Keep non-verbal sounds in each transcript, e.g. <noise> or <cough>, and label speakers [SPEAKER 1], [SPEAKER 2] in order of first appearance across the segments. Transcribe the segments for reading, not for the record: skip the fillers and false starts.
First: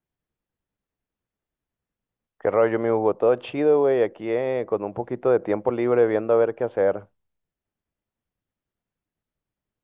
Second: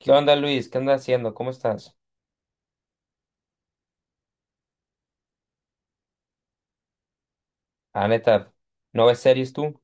[SPEAKER 1] ¿Qué onda, Luis? ¿Qué andas haciendo? ¿Cómo estás?
[SPEAKER 2] Qué rollo, mi Hugo, todo chido, güey, aquí con un poquito de tiempo libre viendo a ver qué hacer.
[SPEAKER 1] Ah, neta, ¿no ves series tú?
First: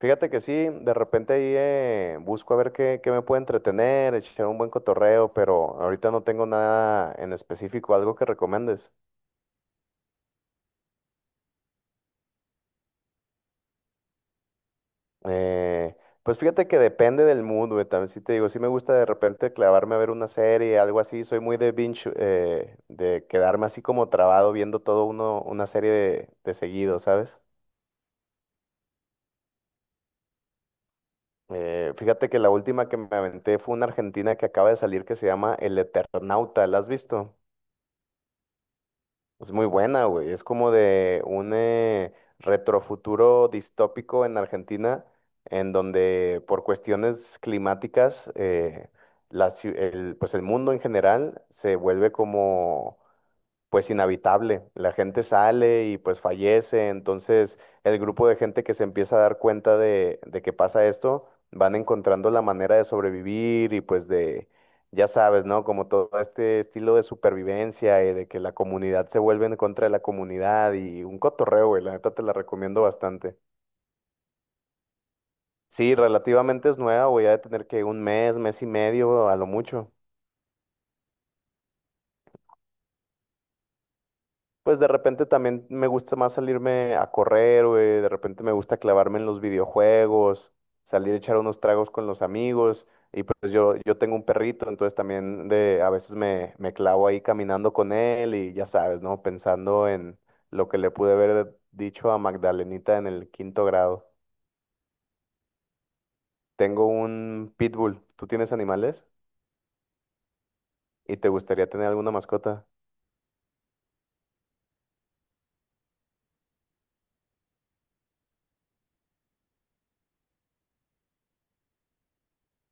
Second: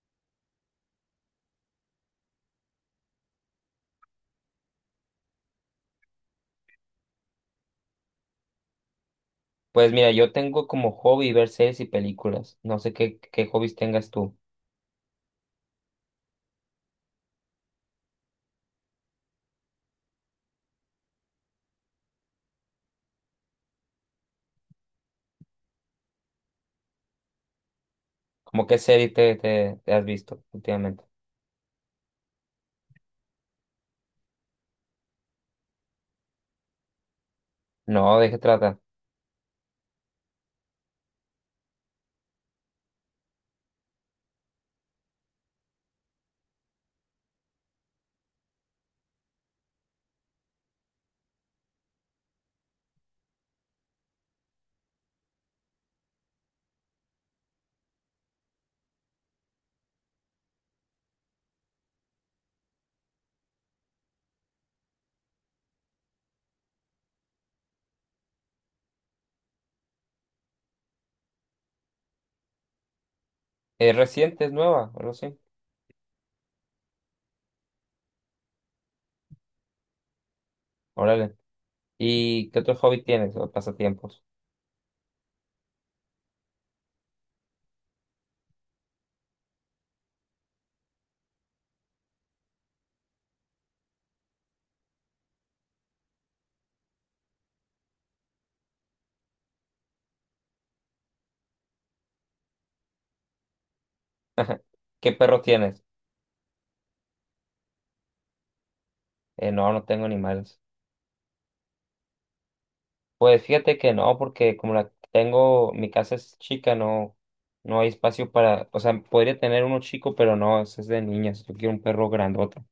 [SPEAKER 2] Fíjate que sí, de repente ahí busco a ver qué me puede entretener, echar un buen cotorreo, pero ahorita no tengo nada en específico, algo que recomiendes.
[SPEAKER 1] Pues mira, yo tengo como hobby ver series y películas. No sé qué hobbies tengas tú.
[SPEAKER 2] Eh, pues fíjate que depende del mood, güey, también sí te digo, sí me gusta de repente clavarme a ver una serie, algo así, soy muy de binge, de quedarme así como trabado viendo todo uno, una serie de seguido, ¿sabes?
[SPEAKER 1] ¿Cómo qué serie te has visto últimamente?
[SPEAKER 2] Fíjate que la última que me aventé fue una argentina que acaba de salir que se llama El Eternauta, ¿la has visto?
[SPEAKER 1] No, ¿de qué trata?
[SPEAKER 2] Es muy buena, güey. Es como de un retrofuturo distópico en Argentina, en donde por cuestiones climáticas, el pues el mundo en general se vuelve como pues inhabitable. La gente sale y pues fallece. Entonces, el grupo de gente que se empieza a dar cuenta de que pasa esto, van encontrando la manera de sobrevivir y pues de, ya sabes, ¿no? Como todo este estilo de supervivencia y de que la comunidad se vuelve en contra de la comunidad y un cotorreo, güey. La neta te la recomiendo bastante.
[SPEAKER 1] ¿Es reciente? ¿Es nueva? O algo así.
[SPEAKER 2] Sí, relativamente es nueva, voy a tener que un mes, mes y medio a lo mucho.
[SPEAKER 1] Órale. ¿Y qué otro hobby tienes o pasatiempos?
[SPEAKER 2] Pues de repente también me gusta más salirme a correr, güey. De repente me gusta clavarme en los videojuegos, salir a echar unos tragos con los amigos. Y pues yo tengo un perrito, entonces también de, a veces me clavo ahí caminando con él y ya sabes, ¿no? Pensando en lo que le pude haber dicho a Magdalenita en el quinto grado.
[SPEAKER 1] <laughs> ¿Qué perro tienes?
[SPEAKER 2] Tengo un pitbull. ¿Tú tienes animales?
[SPEAKER 1] No, no tengo animales.
[SPEAKER 2] ¿Y te gustaría tener alguna mascota?
[SPEAKER 1] Pues fíjate que no, porque como la tengo, mi casa es chica, no, no hay espacio para, o sea, podría tener uno chico, pero no, ese es de niñas. Yo quiero un perro grandote.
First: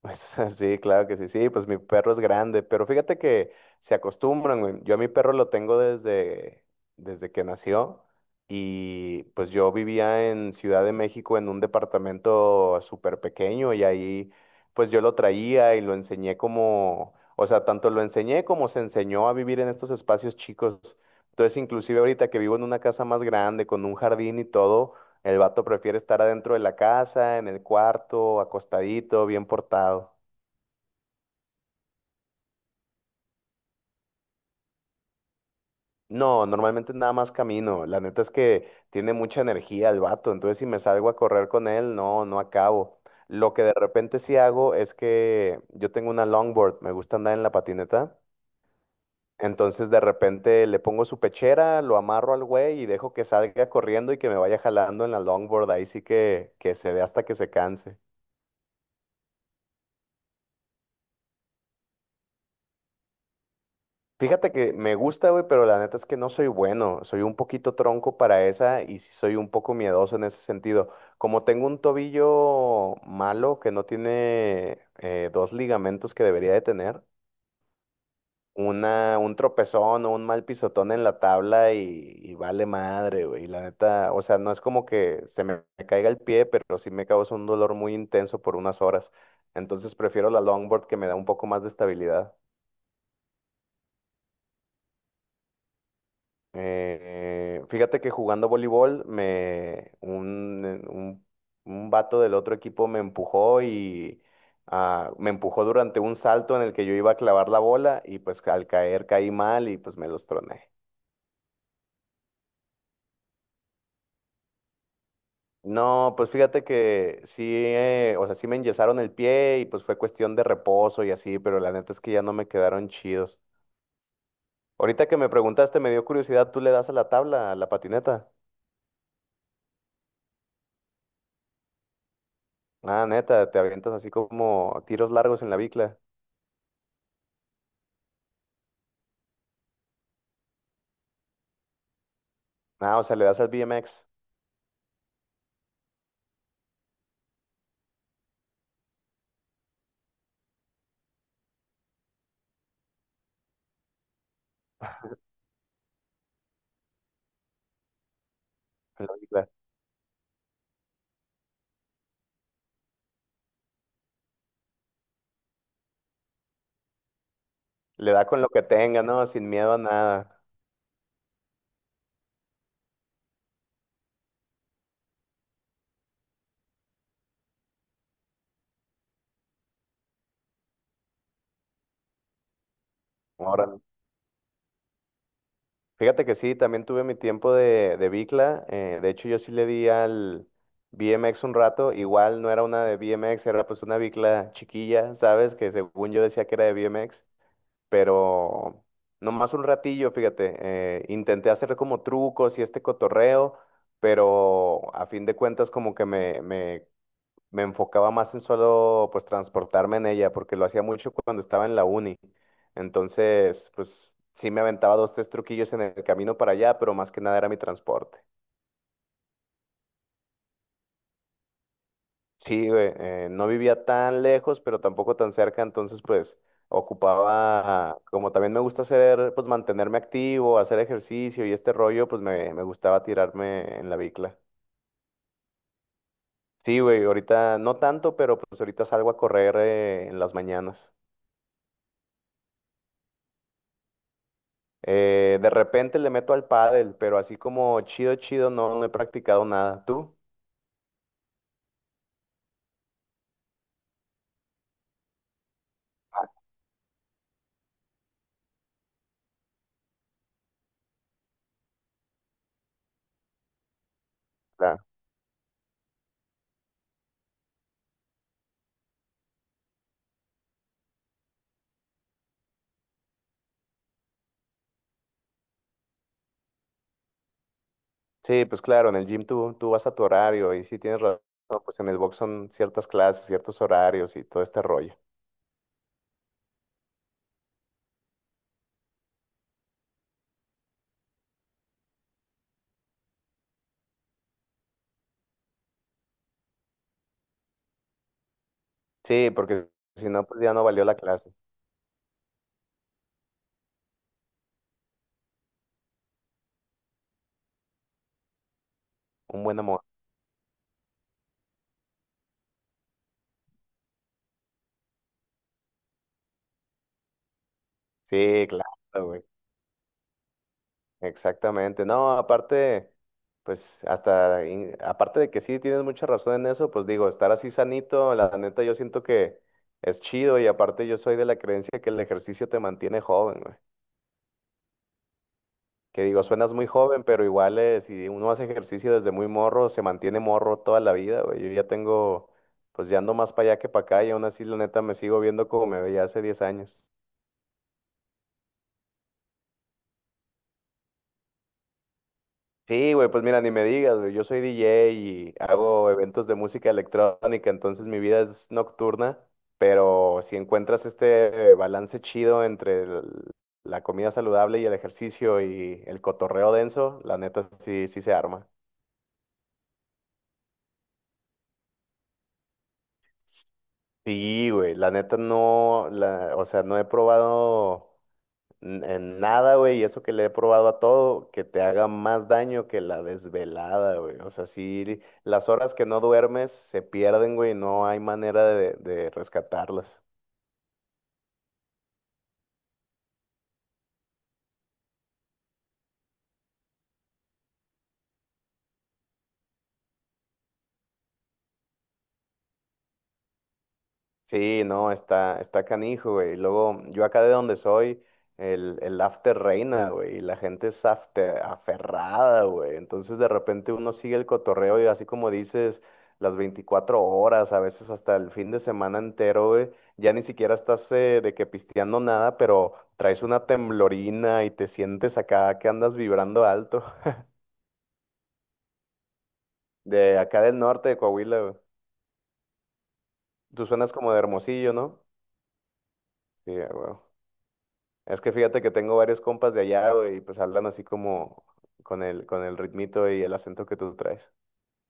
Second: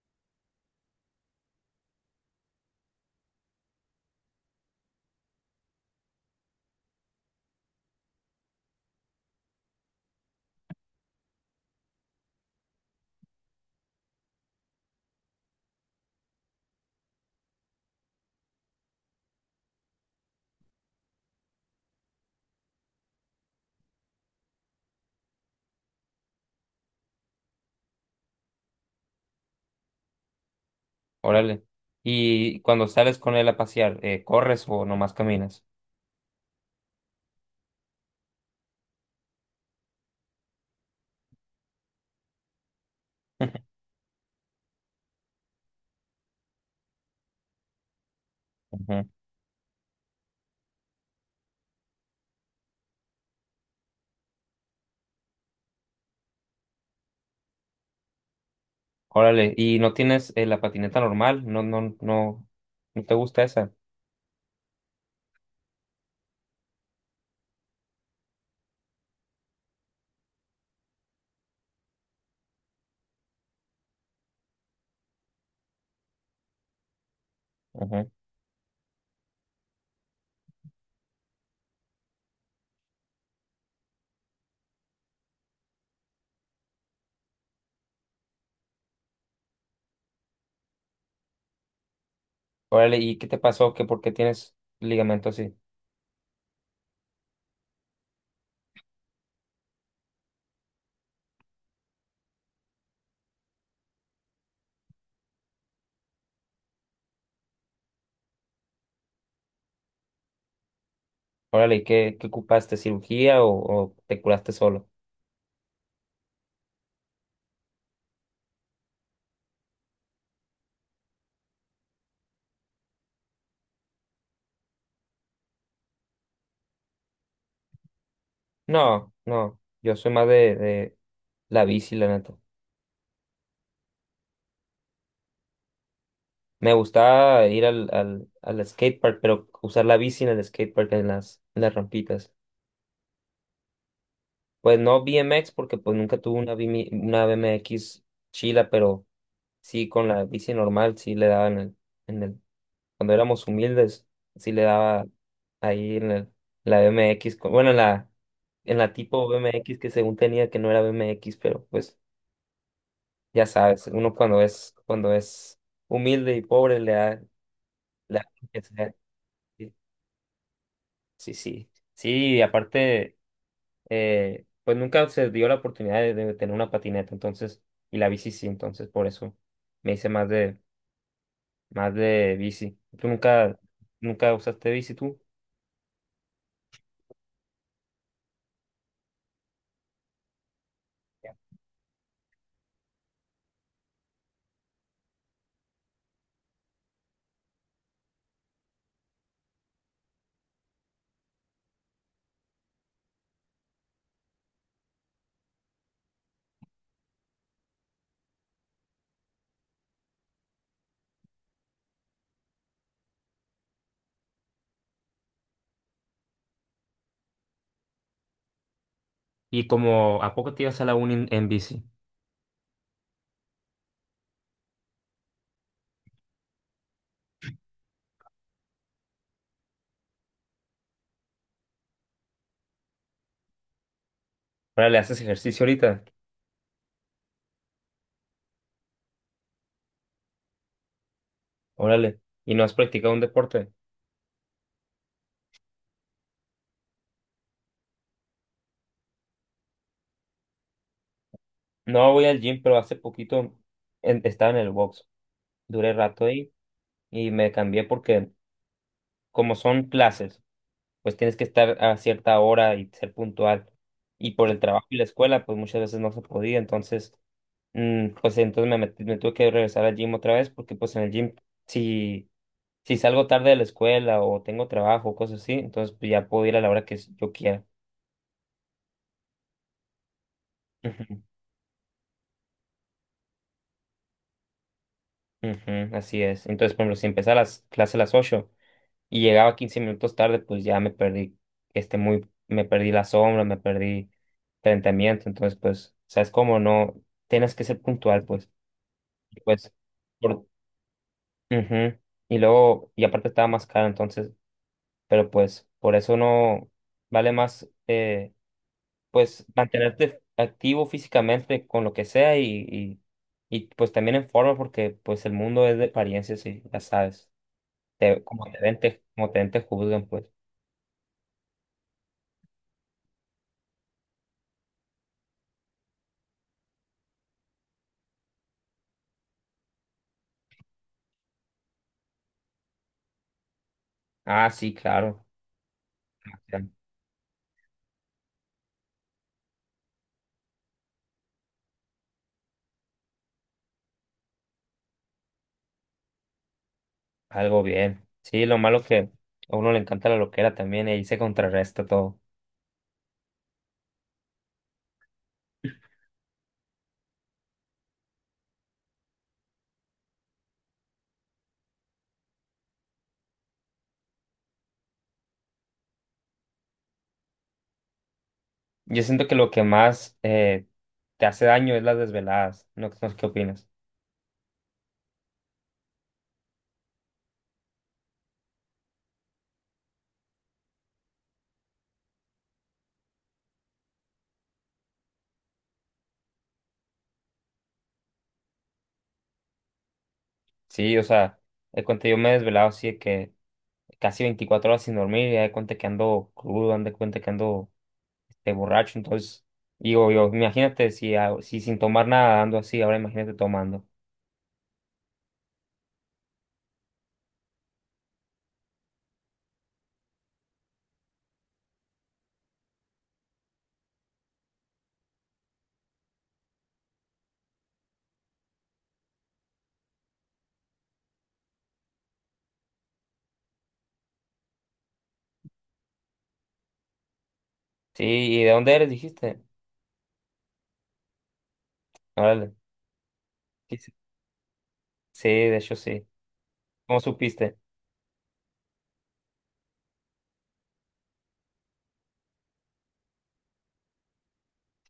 [SPEAKER 2] Pues <laughs> sí, claro que sí, sí, pues mi perro es grande, pero fíjate que se acostumbran, güey. Yo a mi perro lo tengo desde que nació y pues yo vivía en Ciudad de México en un departamento súper pequeño y ahí pues yo lo traía y lo enseñé como, o sea, tanto lo enseñé como se enseñó a vivir en estos espacios chicos. Entonces, inclusive ahorita que vivo en una casa más grande, con un jardín y todo, el vato prefiere estar adentro de la casa, en el cuarto, acostadito, bien portado.
[SPEAKER 1] Órale. Y cuando sales con él a pasear, ¿corres o nomás caminas?
[SPEAKER 2] No, normalmente nada más camino. La neta es que tiene mucha energía el vato, entonces si me salgo a correr con él, no, no acabo. Lo que de
[SPEAKER 1] <laughs>
[SPEAKER 2] repente sí hago es que yo tengo una longboard, me gusta andar en la patineta.
[SPEAKER 1] Ujú.
[SPEAKER 2] Entonces de repente le pongo su pechera, lo amarro al güey y dejo que salga corriendo y que me vaya jalando en la longboard. Ahí sí que se dé hasta que se canse.
[SPEAKER 1] Órale. ¿Y no tienes la patineta normal? No, no, no, no te gusta esa.
[SPEAKER 2] Fíjate que me gusta, güey, pero la neta es que no soy bueno. Soy un poquito tronco para esa y sí soy un poco miedoso en ese sentido. Como tengo un tobillo malo que no tiene dos ligamentos que debería de tener,
[SPEAKER 1] Ujú.
[SPEAKER 2] un tropezón o un mal pisotón en la tabla y vale madre, güey. La neta, o sea, no es como que se me caiga el pie, pero sí me causa un dolor muy intenso por unas horas. Entonces prefiero la longboard que me da un poco más de estabilidad.
[SPEAKER 1] Órale. ¿Y qué te pasó? ¿Qué, por qué tienes ligamento así?
[SPEAKER 2] Fíjate que jugando voleibol, un vato del otro equipo me empujó y ah, me empujó durante un salto en el que yo iba a clavar la bola y pues al caer caí mal y pues me los troné.
[SPEAKER 1] Órale. ¿Y qué ocupaste? ¿Cirugía o te curaste solo?
[SPEAKER 2] No, pues fíjate que sí, o sea, sí me enyesaron el pie y pues fue cuestión de reposo y así, pero la neta es que ya no me quedaron chidos. Ahorita que me preguntaste, me dio curiosidad, ¿tú le das a la tabla, a la patineta?
[SPEAKER 1] No, no, yo soy más de la bici, la neta.
[SPEAKER 2] Ah, neta, te avientas así como tiros largos en la bicla.
[SPEAKER 1] Me gustaba ir al skatepark, pero usar la bici en el skatepark, en las rampitas.
[SPEAKER 2] Ah, o sea, le das al BMX
[SPEAKER 1] Pues no BMX, porque pues nunca tuve una, BMI una BMX chila, pero sí con la bici normal, sí le daba en el, cuando éramos humildes, sí le daba ahí la BMX, bueno, en la
[SPEAKER 2] a la
[SPEAKER 1] tipo
[SPEAKER 2] bicicleta.
[SPEAKER 1] BMX que según tenía que no era BMX, pero pues ya sabes, uno cuando es humilde y pobre le da,
[SPEAKER 2] Le
[SPEAKER 1] le da
[SPEAKER 2] da con
[SPEAKER 1] lo.
[SPEAKER 2] lo que tenga, ¿no? Sin
[SPEAKER 1] Sí,
[SPEAKER 2] miedo a nada.
[SPEAKER 1] sí. Sí, sí, y aparte, pues nunca se dio la oportunidad de tener una patineta, entonces, y la bici sí, entonces por eso me hice más de bici. ¿Tú nunca,
[SPEAKER 2] Órale.
[SPEAKER 1] nunca usaste bici tú?
[SPEAKER 2] Fíjate que sí, también tuve mi tiempo de bicla. De hecho, yo sí le di al BMX un rato. Igual no era una de BMX, era pues una bicla chiquilla, ¿sabes? Que según yo decía que era de BMX, pero nomás un ratillo, fíjate. Intenté hacer como trucos y este cotorreo, pero a fin de cuentas como que me enfocaba más en solo pues transportarme en ella, porque lo hacía mucho cuando estaba en la uni. Entonces, pues sí me aventaba dos, tres truquillos en el camino para allá, pero más que nada era mi transporte.
[SPEAKER 1] ¿Y como a poco te ibas a la uni en bici?
[SPEAKER 2] Sí, güey, no vivía tan lejos, pero tampoco tan cerca, entonces pues ocupaba, como también me gusta hacer, pues mantenerme activo, hacer ejercicio y este rollo, pues me gustaba tirarme en la bicla.
[SPEAKER 1] ¿Órale, haces ejercicio ahorita?
[SPEAKER 2] Sí, güey, ahorita no tanto, pero pues ahorita salgo a correr en las mañanas.
[SPEAKER 1] Órale. ¿Y no has practicado un deporte?
[SPEAKER 2] De repente le meto al pádel, pero así como chido, chido, no, no he practicado nada. ¿Tú?
[SPEAKER 1] No voy al gym, pero hace poquito estaba en el box. Duré rato ahí y me cambié porque como son clases, pues tienes que estar a cierta hora y ser puntual. Y por el
[SPEAKER 2] Claro.
[SPEAKER 1] trabajo y la escuela, pues muchas veces no se podía. Entonces, pues entonces me tuve que regresar al gym otra vez porque pues en el gym, si, si salgo tarde de la escuela o tengo trabajo o cosas así, entonces pues ya puedo ir a la hora que yo quiera.
[SPEAKER 2] Sí, pues claro, en el gym tú, tú vas a tu horario y sí tienes razón,
[SPEAKER 1] <laughs>
[SPEAKER 2] pues en el box son ciertas clases, ciertos horarios y todo este rollo.
[SPEAKER 1] Ujú, ujú, así es. Entonces, por ejemplo, si empezaba las clases a las 8 y llegaba 15 minutos tarde, pues ya me perdí, este muy, me perdí la sombra, me perdí enfrentamiento, entonces pues, ¿sabes cómo? No, tienes que ser puntual, pues,
[SPEAKER 2] Sí,
[SPEAKER 1] y
[SPEAKER 2] porque
[SPEAKER 1] pues,
[SPEAKER 2] si no, pues
[SPEAKER 1] por,
[SPEAKER 2] ya no valió la clase.
[SPEAKER 1] ujú, y luego, y aparte estaba más caro, entonces, pero pues, por eso no vale más,
[SPEAKER 2] Un
[SPEAKER 1] pues,
[SPEAKER 2] buen amor.
[SPEAKER 1] mantenerte activo físicamente con lo que sea y, y, pues también en forma, porque pues el mundo es de apariencias y ya sabes,
[SPEAKER 2] Sí, claro, güey.
[SPEAKER 1] como te ven, te juzgan, pues.
[SPEAKER 2] Exactamente. No, aparte, pues hasta, in- aparte de que sí tienes mucha razón en eso, pues digo, estar así sanito, la neta yo siento que es chido y aparte yo soy de la creencia que el ejercicio te mantiene joven, güey.
[SPEAKER 1] Ah, sí, claro.
[SPEAKER 2] Que digo, suenas
[SPEAKER 1] Ya,
[SPEAKER 2] muy joven, pero igual si uno hace ejercicio desde muy morro, se mantiene morro toda la vida, güey. Yo ya tengo, pues ya ando más para allá que para acá y aún así la neta me sigo viendo como me veía hace 10 años.
[SPEAKER 1] algo bien. Sí, lo malo que a uno le encanta la loquera también y ahí se contrarresta todo.
[SPEAKER 2] Sí, güey, pues mira, ni me digas, güey. Yo soy DJ y hago eventos de música electrónica, entonces mi vida es nocturna, pero si encuentras este balance chido entre la comida saludable y el ejercicio y el cotorreo denso, la neta sí, sí se arma.
[SPEAKER 1] Yo siento que lo que más te hace daño es las desveladas. No, no sé qué opinas.
[SPEAKER 2] Sí, güey, la neta no, o sea, no he probado. En nada, güey, y eso que le he probado a todo, que te haga más daño que la desvelada, güey. O sea, sí, las horas que no duermes se pierden, güey, no hay manera de rescatarlas.
[SPEAKER 1] Sí, o sea, de cuenta yo me he desvelado así de que casi 24 horas sin dormir y ya de cuenta que ando crudo, ando de cuenta que ando este, borracho. Entonces, digo yo, imagínate si sin tomar nada ando así, ahora imagínate tomando.
[SPEAKER 2] Sí, no, está canijo, güey. Y luego, yo acá de donde soy, el after reina, güey. Y la gente es aferrada, güey. Entonces, de repente uno sigue el cotorreo y así como dices, las 24 horas, a veces hasta el fin de semana entero, güey. Ya ni siquiera estás de que pisteando nada, pero traes una temblorina y te sientes acá que andas vibrando alto. <laughs>
[SPEAKER 1] Sí, ¿y de dónde eres? Dijiste.
[SPEAKER 2] De acá del norte de Coahuila, güey.
[SPEAKER 1] Órale.
[SPEAKER 2] Tú
[SPEAKER 1] Sí,
[SPEAKER 2] suenas
[SPEAKER 1] sí,
[SPEAKER 2] como de Hermosillo, ¿no?
[SPEAKER 1] sí, de hecho sí.
[SPEAKER 2] Sí, güey.
[SPEAKER 1] ¿Cómo supiste?
[SPEAKER 2] Es que fíjate que tengo varios compas de allá, güey, y pues hablan así como con el ritmito y el acento que tú traes.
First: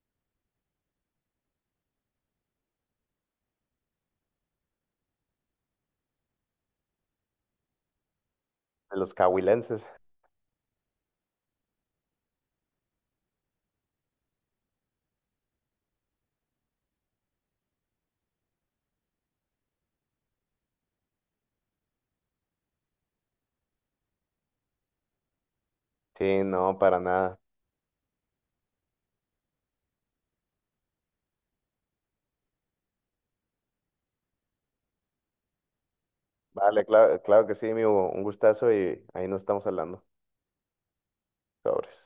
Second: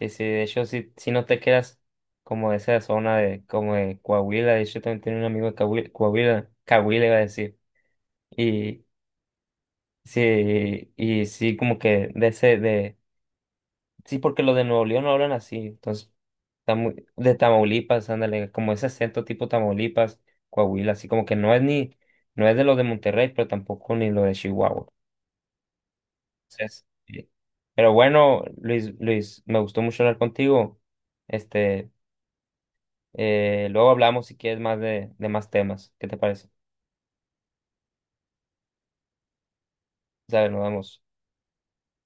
[SPEAKER 1] Sí, sí, de hecho, si no te quedas como de esa zona de, como de Coahuila, de hecho, también tenía un amigo de Coahuila, Coahuila, Coahuila iba a decir, y
[SPEAKER 2] De los cahuilenses.
[SPEAKER 1] sí, y sí, como que de ese, de, sí, porque los de Nuevo León no hablan así, entonces, está de Tamaulipas, ándale, como ese acento tipo Tamaulipas, Coahuila, así como que no es ni, no es de los de Monterrey, pero tampoco ni lo de Chihuahua,
[SPEAKER 2] Sí, no,
[SPEAKER 1] entonces,
[SPEAKER 2] para
[SPEAKER 1] sí.
[SPEAKER 2] nada.
[SPEAKER 1] Pero bueno, Luis, Luis, me gustó mucho hablar contigo, este... luego hablamos si quieres más de más temas. ¿Qué te parece?
[SPEAKER 2] Vale, claro, claro que sí, mi Hugo, un gustazo y ahí nos estamos hablando.
[SPEAKER 1] O sea, nos vemos.
[SPEAKER 2] Sobres.